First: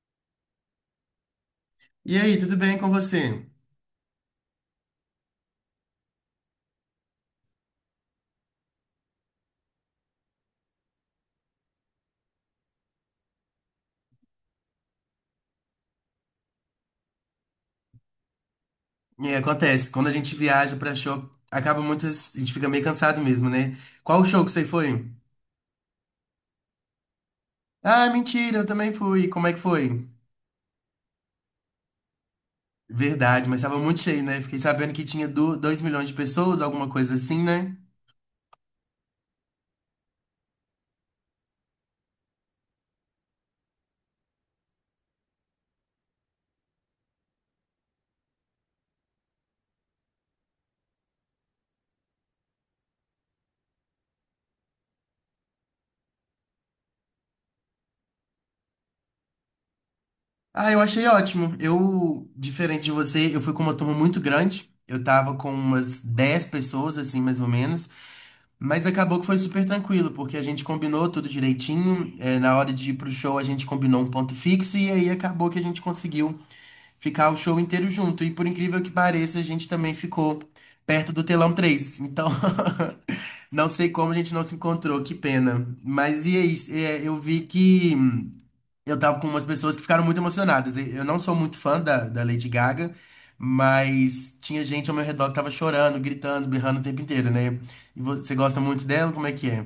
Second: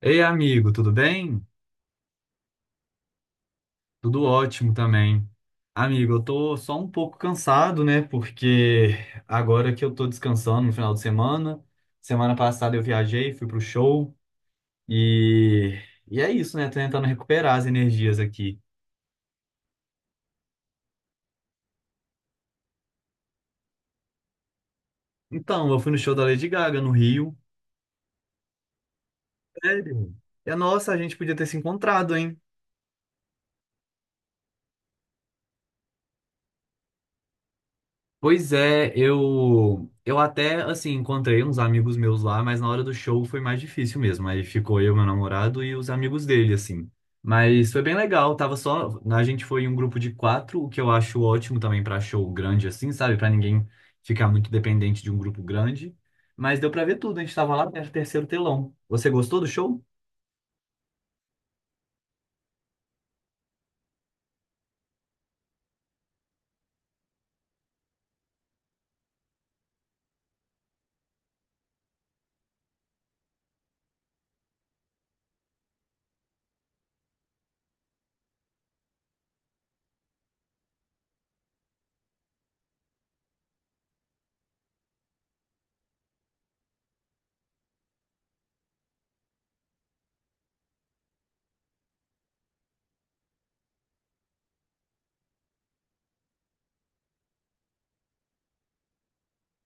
Ei, amigo, tudo bem? E aí, tudo bem com você? Tudo ótimo também. Amigo, eu tô só um pouco cansado, né? Porque agora que eu tô descansando no final de semana, semana passada eu viajei, fui pro show e, e é isso, né? Tô tentando recuperar as energias aqui. E acontece, quando a gente viaja pra show, acaba a gente fica meio cansado mesmo, né? Qual o show que você foi? Então, eu fui no show da Lady Gaga no Rio. Ah, mentira, eu também fui. Como é que foi? Sério? E nossa, a gente podia ter se encontrado, hein? Verdade, mas tava muito cheio, né? Fiquei sabendo que tinha 2 milhões de pessoas, alguma coisa assim, né? Pois é, eu até assim encontrei uns amigos meus lá, mas na hora do show foi mais difícil mesmo. Aí ficou eu, meu namorado e os amigos dele assim. Mas foi bem legal, tava só a gente foi em um grupo de quatro, o que eu acho ótimo também pra show grande assim, sabe? Pra ninguém ficar muito dependente de um grupo grande. Mas deu pra ver tudo, a gente tava lá no terceiro telão. Você gostou do show? Ah, eu achei ótimo. Eu, diferente de você, eu fui com uma turma muito grande. Eu tava com umas 10 pessoas, assim, mais ou menos. Mas acabou que foi super tranquilo, porque a gente combinou tudo direitinho. Na hora de ir pro show, a gente combinou um ponto fixo e aí acabou que a gente conseguiu ficar o show inteiro junto. E por incrível que pareça, a gente também ficou perto do telão três. Então, não sei como a gente não se encontrou, que pena. Mas e aí, eu vi que. Eu tava com umas pessoas que ficaram muito emocionadas. E eu não sou muito fã da Lady Gaga, mas tinha gente ao meu redor que tava chorando, gritando, berrando o tempo inteiro, né? E você gosta muito dela? Como é que é?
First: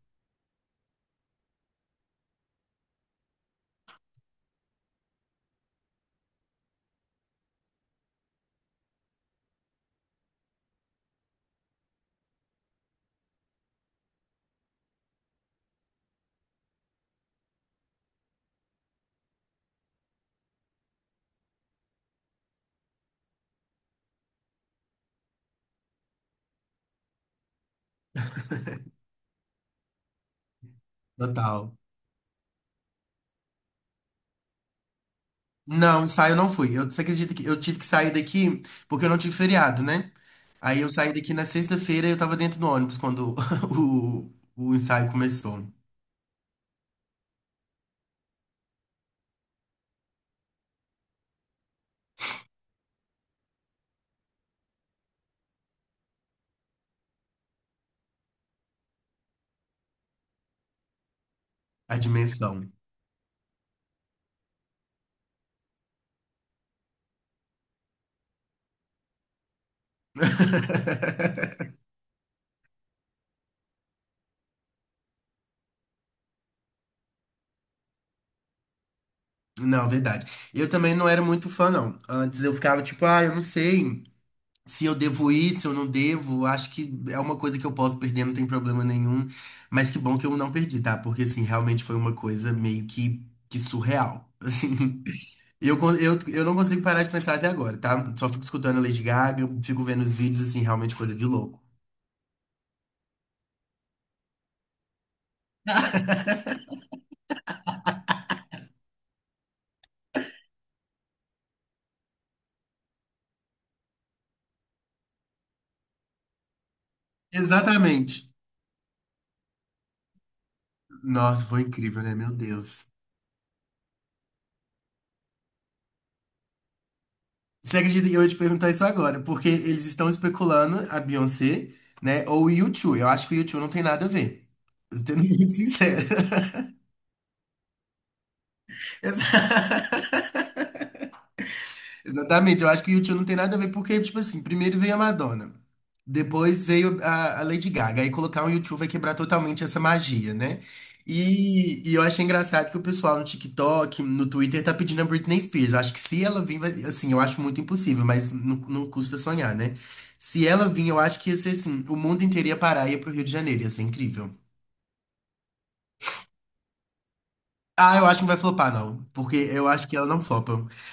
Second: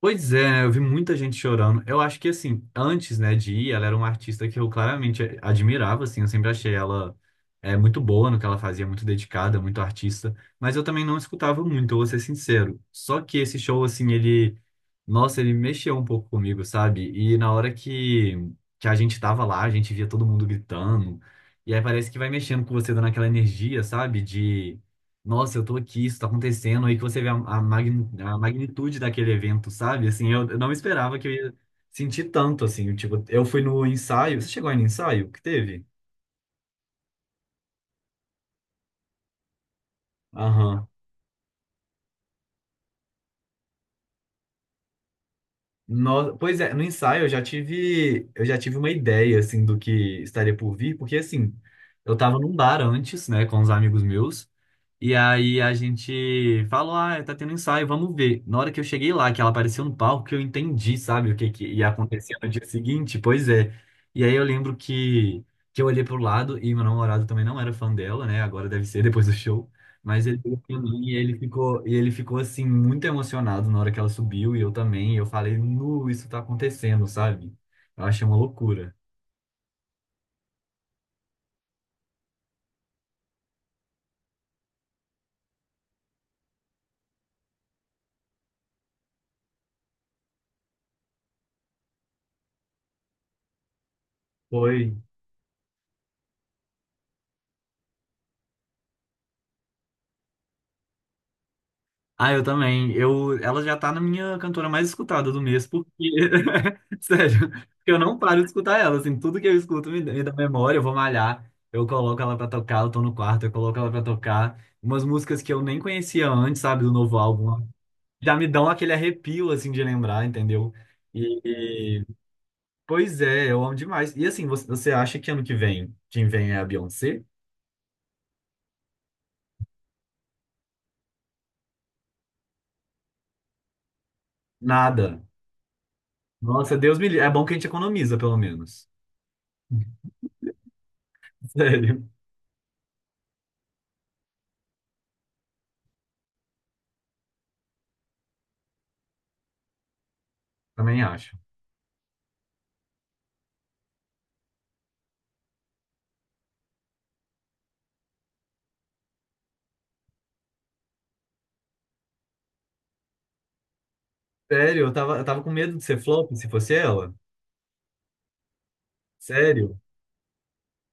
Pois é, eu vi muita gente chorando. Eu acho que, assim, antes, né, de ir, ela era uma artista que eu claramente admirava, assim, eu sempre achei ela muito boa no que ela fazia, muito dedicada, muito artista, mas eu também não escutava muito, eu vou ser sincero. Só que esse show, assim, ele, nossa, ele mexeu um pouco comigo, sabe? E na hora que a gente tava lá, a gente via todo mundo gritando, e aí parece que vai mexendo com você, dando aquela energia, sabe? Nossa, eu tô aqui, isso tá acontecendo, aí que você vê a magnitude daquele evento, sabe? Assim, eu não esperava que eu ia Total. sentir tanto, assim, tipo, eu fui no ensaio, você chegou aí no ensaio que teve? Não, ensaio eu não fui. Eu, você acredita que eu tive que sair daqui porque eu não tive feriado, né? Aí Aham. eu saí daqui na sexta-feira e eu tava dentro do ônibus quando o ensaio começou. Pois é, no ensaio eu já tive uma ideia, assim, do que estaria por vir, porque, assim, eu tava num bar antes, né, com os amigos meus. E aí a gente falou, ah, tá tendo ensaio, vamos ver. Na hora que eu cheguei lá, que ela apareceu no palco, que eu entendi, sabe, o que que ia A acontecer no dia dimensão. seguinte, pois é. E aí eu lembro que eu olhei pro lado e meu namorado também não era fã dela, né? Agora deve ser depois do show. Mas ele olhou pra mim e ele ficou assim, muito emocionado na hora que ela subiu, e eu também. E eu falei, nu, isso tá acontecendo, sabe? Eu achei uma loucura. Não, verdade. Eu também não era muito fã, não. Antes eu ficava tipo, ah, eu não sei se eu devo ir, se eu não devo. Acho que é uma coisa que eu posso perder, não tem problema nenhum. Mas que bom que eu não perdi, tá? Porque, assim, realmente foi uma coisa meio que surreal. Foi. Assim, eu não consigo parar de pensar até agora, tá? Só fico escutando a Lady Gaga, fico vendo os vídeos, assim, realmente coisa de louco. Ah, eu também. Eu, ela já tá na minha cantora mais escutada do mês, porque, sério, porque eu não paro de escutar ela, assim, tudo que eu escuto me dá memória, eu vou malhar, eu coloco ela pra tocar, eu tô no quarto, eu coloco ela pra tocar, umas músicas que eu nem conhecia antes, sabe, do novo álbum, Exatamente. já me dão aquele arrepio, assim, de lembrar, entendeu? E, Nossa, foi incrível, e- né? Meu Deus. Pois é, eu amo demais. E assim, você acha que ano que vem, quem vem é a Beyoncé? Você acredita que eu ia te perguntar isso agora? Porque eles estão especulando a Beyoncé, né? Ou o U2. Eu acho que o U2 não tem nada a ver. Sendo Nada. muito sincero. Nossa, Deus me livre. É bom que a gente economiza, pelo menos. Sério, Exatamente, eu acho que o U2 não tem nada a ver, porque, tipo assim, primeiro veio a Madonna, depois veio a Lady Gaga, aí colocar um U2 vai quebrar totalmente essa magia, né? também acho. E eu achei engraçado que o pessoal no TikTok, no Twitter, tá pedindo a Britney Spears. Acho que se ela vir, vai, assim, eu acho muito impossível, mas não, não custa sonhar, né? Se ela vir, eu acho que ia ser assim, o mundo inteiro ia parar e ia pro Rio de Janeiro, ia ser incrível. Sério, eu tava com medo de ser flop se fosse ela. Ah, eu acho que não vai flopar, não. Porque eu Sério. acho que ela não flopa.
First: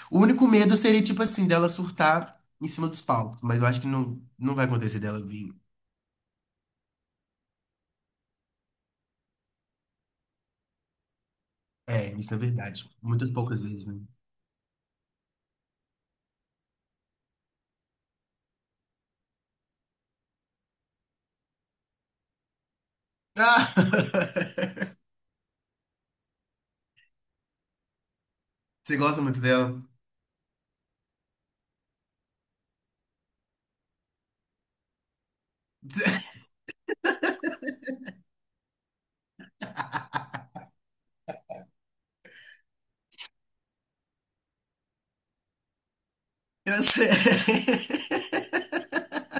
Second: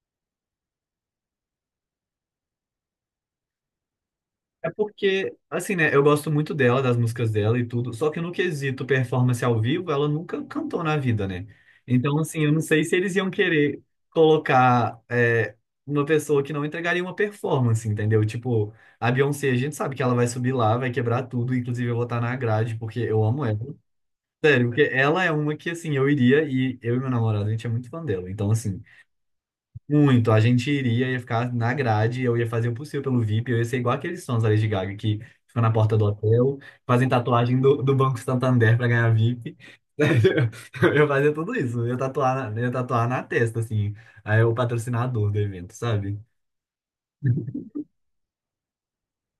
O único medo seria, tipo assim, dela surtar em cima dos palcos. Mas eu acho que não, não vai É acontecer dela porque, vir. assim, né, eu gosto muito dela, das músicas dela e tudo, só que no quesito performance ao vivo, ela nunca cantou na vida, né? É, Então, isso é assim, eu não sei verdade. se eles Muitas iam poucas querer vezes, né? colocar uma pessoa que não entregaria uma performance, entendeu? Tipo, a Beyoncé, a gente sabe que ela vai subir lá, vai quebrar tudo, inclusive eu vou estar na grade, porque eu amo ela. Ah! Sério, porque ela é uma que, assim, eu iria e eu e meu namorado, a gente é muito fã dela. Então, assim. Você gosta muito dela? Muito, a gente iria, ia ficar na grade, eu ia fazer o possível pelo VIP, eu ia ser igual aqueles sons da Lady Gaga que ficam na porta do hotel, fazem tatuagem do Banco Santander para ganhar VIP. Eu ia fazer tudo isso, eu ia tatuar na testa, assim, aí o patrocinador do evento, sabe? Eu sei.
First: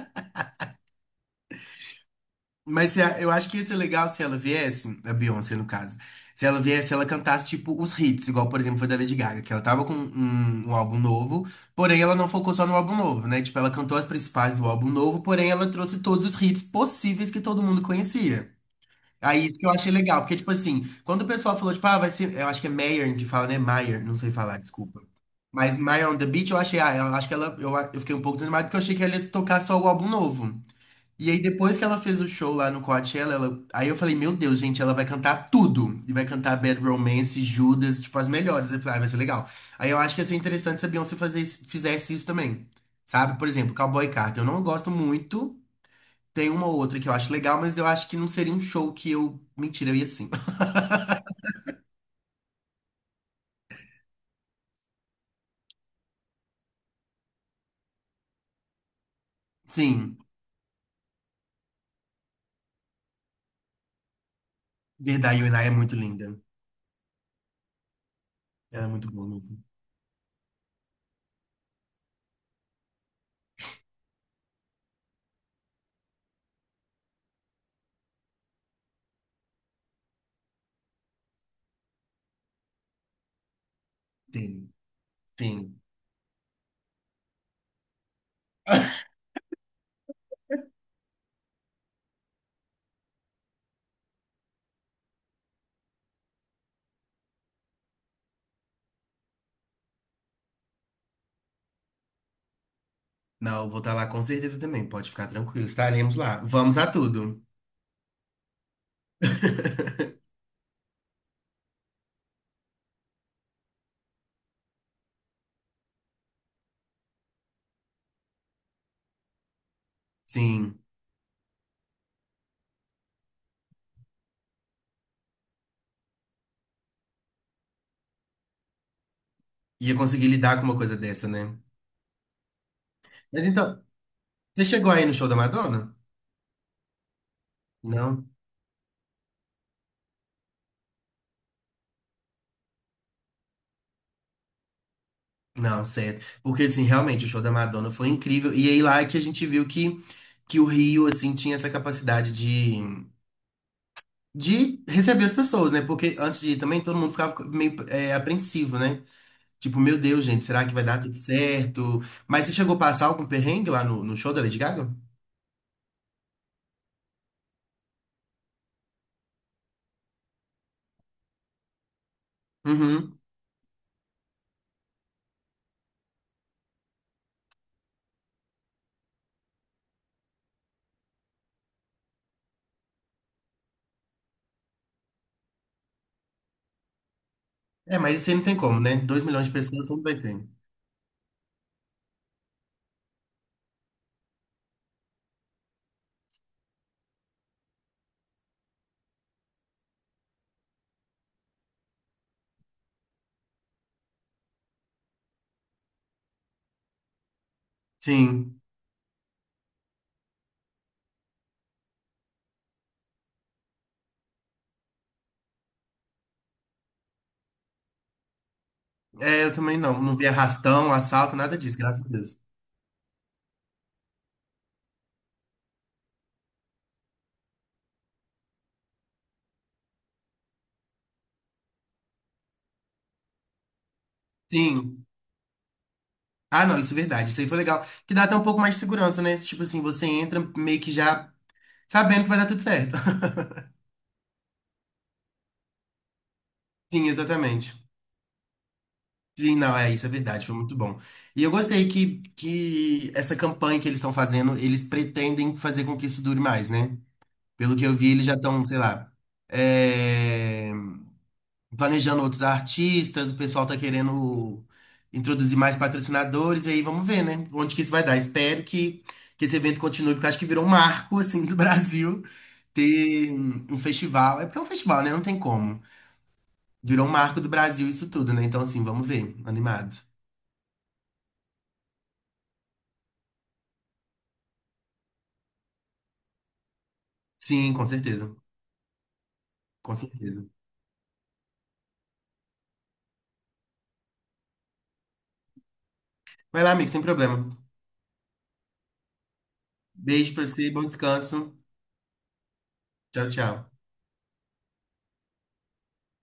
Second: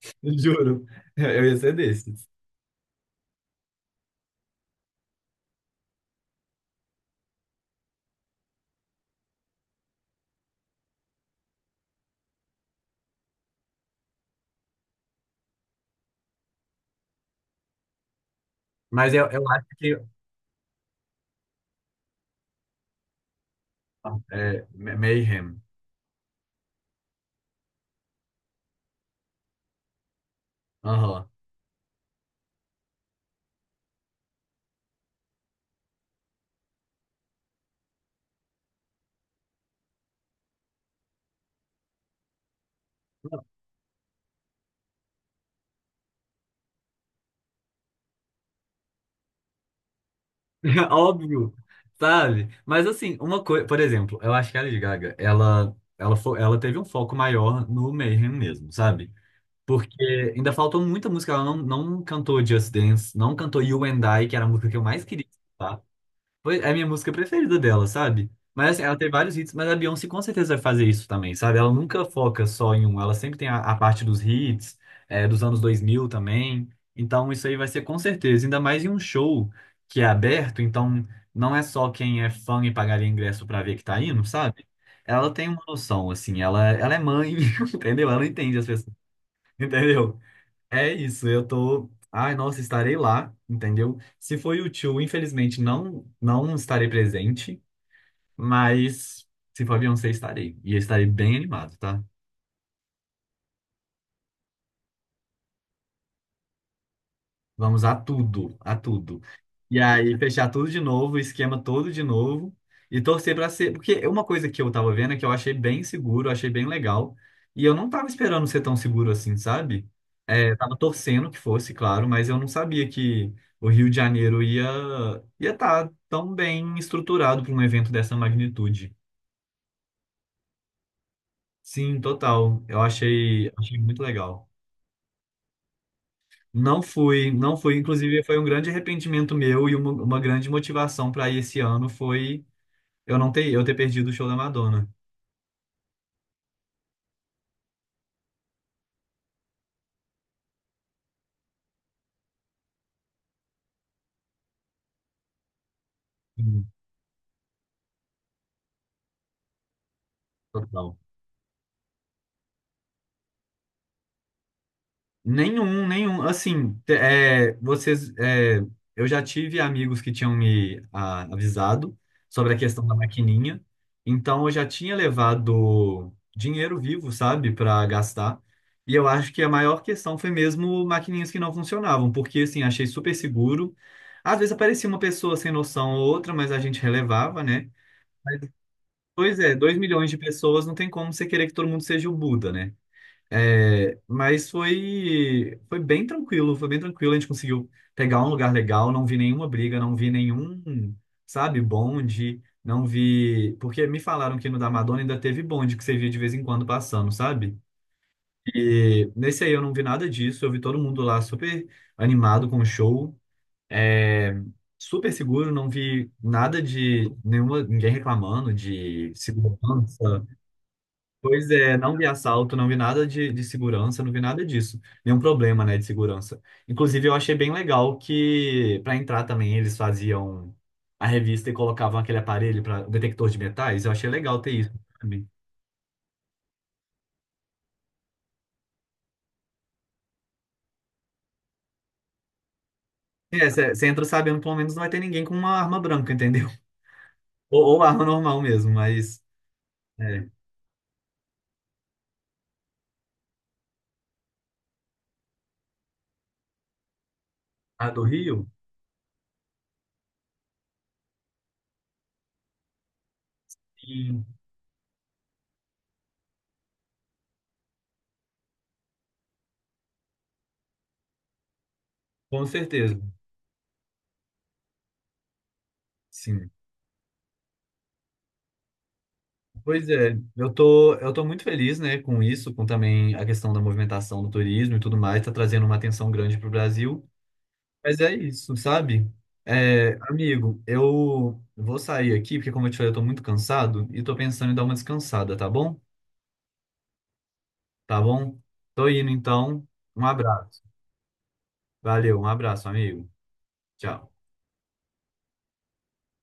Juro, eu ia ser desses. Mas se a- eu acho que ia ser legal se ela viesse, a Beyoncé no caso, se ela viesse, ela cantasse tipo os hits, igual por exemplo foi da Lady Gaga, que ela tava com um álbum novo, porém ela não focou só no álbum novo, né? Tipo, ela cantou as principais do álbum novo, porém ela trouxe todos os hits possíveis que todo mundo conhecia. Mas eu Aí isso acho que eu achei que legal, porque tipo assim, quando o pessoal falou, tipo, ah, vai ser, eu acho que é Mayer que fala, né? Mayer, não sei falar, é, desculpa. Mayhem. Mas Mayer on the Beach, eu achei, ah, eu acho que eu fiquei um pouco desanimado porque eu achei que ela ia tocar só o álbum novo. Aham. E aí, depois que ela fez o show lá no Coachella, aí eu falei, meu Deus, gente, ela vai cantar tudo. E vai cantar Bad Romance, Judas, tipo, as melhores. Eu falei, ah, vai ser legal. Aí eu acho que ia ser interessante se a Beyoncé fizesse isso também. Sabe? Por exemplo, Cowboy Carter. Eu não gosto muito. Tem uma ou outra que eu acho legal, mas eu acho que não seria um show que eu. Mentira, eu ia sim. Óbvio, sabe? Mas assim, uma coisa, por exemplo, eu acho que a Lady Gaga, ela ela teve um foco maior no Mayhem mesmo, sabe? Porque Sim, ainda faltou muita música, ela não cantou Just Dance, não cantou You and I, que era a música que eu mais queria verdade, a Inai é escutar. muito linda. Foi é a minha música preferida dela, sabe? Mas assim, Ela é ela tem muito boa vários hits, mesmo. mas a Beyoncé com certeza vai fazer isso também, sabe? Ela nunca foca só em um, ela sempre tem a parte dos hits, é, dos anos 2000 também. Então isso aí vai ser com certeza, ainda mais em um show que é aberto, então não é só quem é fã e pagaria ingresso pra ver que tá indo, sabe? Tem Ela tem uma sim. noção, assim, ela é mãe, entendeu? Ela entende as pessoas, entendeu? É isso, eu tô. Ai, nossa, estarei lá, entendeu? Se for o tio, infelizmente não estarei presente, mas se for Beyoncé, estarei. E eu estarei bem animado, tá? Não, eu vou estar lá com certeza também. Pode ficar tranquilo, estaremos lá. Vamos a tudo. Vamos a tudo, a tudo. E aí, fechar tudo de novo, o esquema todo de novo, e torcer para ser. Porque uma coisa que eu tava vendo é que eu achei bem seguro, achei bem legal, e eu não tava esperando ser tão seguro assim, sabe? É, eu tava Sim, torcendo que fosse, claro, mas eu não sabia que o Rio de Janeiro ia estar tão bem estruturado para um evento dessa magnitude. ia conseguir lidar com uma coisa dessa, né? Sim, total. Eu Mas achei, achei então, muito legal. você chegou aí no show da Madonna? Não fui, não fui. Inclusive, Não? foi um grande arrependimento meu e uma grande motivação para ir esse ano foi eu não ter, eu ter perdido o show da Madonna. Não, certo. Porque, assim, realmente, o show da Madonna foi incrível. E aí lá é que a gente viu que o Rio, assim, tinha essa capacidade de receber as pessoas, né? Porque antes de ir Hum. também, todo mundo ficava meio apreensivo, né? Tipo, meu Deus, gente, será que vai Total. dar tudo certo? Mas você chegou a passar algum perrengue lá no show da Lady Gaga? Nenhum, nenhum. Assim, eu já tive amigos que tinham me avisado sobre a questão da Uhum. maquininha, então eu já tinha levado dinheiro vivo, sabe, para gastar. E eu acho que a maior questão foi mesmo maquininhas que não funcionavam, porque assim, achei super seguro. Às vezes aparecia uma pessoa sem noção ou outra, mas a gente relevava, né? É, mas isso aí não tem como, né? Dois Pois milhões de é, 2 pessoas, sempre milhões de vai ter. pessoas não tem como você querer que todo mundo seja o Buda, né? É, mas foi, foi bem tranquilo, foi bem tranquilo. A gente conseguiu pegar um lugar legal, não vi nenhuma briga, não vi nenhum, sabe, bonde, não vi. Porque me falaram que no da Madonna ainda teve bonde que você via de vez em quando passando, sabe? Sim. E nesse aí eu não vi nada disso, eu vi todo mundo lá super animado com o show, é, super seguro, não vi nada de nenhuma, ninguém reclamando de É, eu também não. Não segurança. vi arrastão, assalto, Pois nada é, disso, não vi graças a Deus. assalto, não vi nada de, de segurança, não vi nada disso. Nenhum problema, né, de segurança. Inclusive, eu achei bem legal que, para entrar também, eles faziam a revista e colocavam aquele aparelho para detector de metais. Eu achei legal ter isso Sim. também. Ah, não, isso é verdade. Isso aí foi legal. Que dá até um pouco mais de segurança, né? Tipo assim, você entra meio que já sabendo que vai dar tudo certo. É, você entra sabendo, pelo menos não vai ter ninguém com uma arma branca, entendeu? Sim, exatamente. ou arma normal mesmo, mas Sim, não, é isso, é é, verdade, foi muito bom. E eu gostei que essa campanha que eles estão fazendo, eles pretendem fazer com que isso dure mais, né? Pelo que a eu do vi, eles já Rio, estão, sei lá, é, planejando outros artistas, o pessoal tá sim, querendo introduzir mais patrocinadores, e aí vamos ver, né? Onde que isso vai dar. Espero que esse evento continue, porque eu acho que virou um marco, assim, do Brasil com certeza. ter um festival. É porque é um festival, né? Não tem como. Sim. Virou um marco do Brasil isso tudo, né? Então, assim, vamos ver. Pois Animado. é, eu tô muito feliz, né, com isso, com também a questão da movimentação do turismo e tudo mais, tá trazendo uma atenção grande pro Brasil. Sim, com Mas é certeza. isso, sabe? É, Com certeza. amigo, eu vou sair aqui, porque como eu te falei, eu tô muito cansado e tô pensando em dar uma descansada, tá bom? Vai lá, amigo, sem problema. Tá bom? Tô indo então. Um Beijo pra abraço. você, bom descanso. Valeu, um abraço, amigo. Tchau, tchau. Tchau.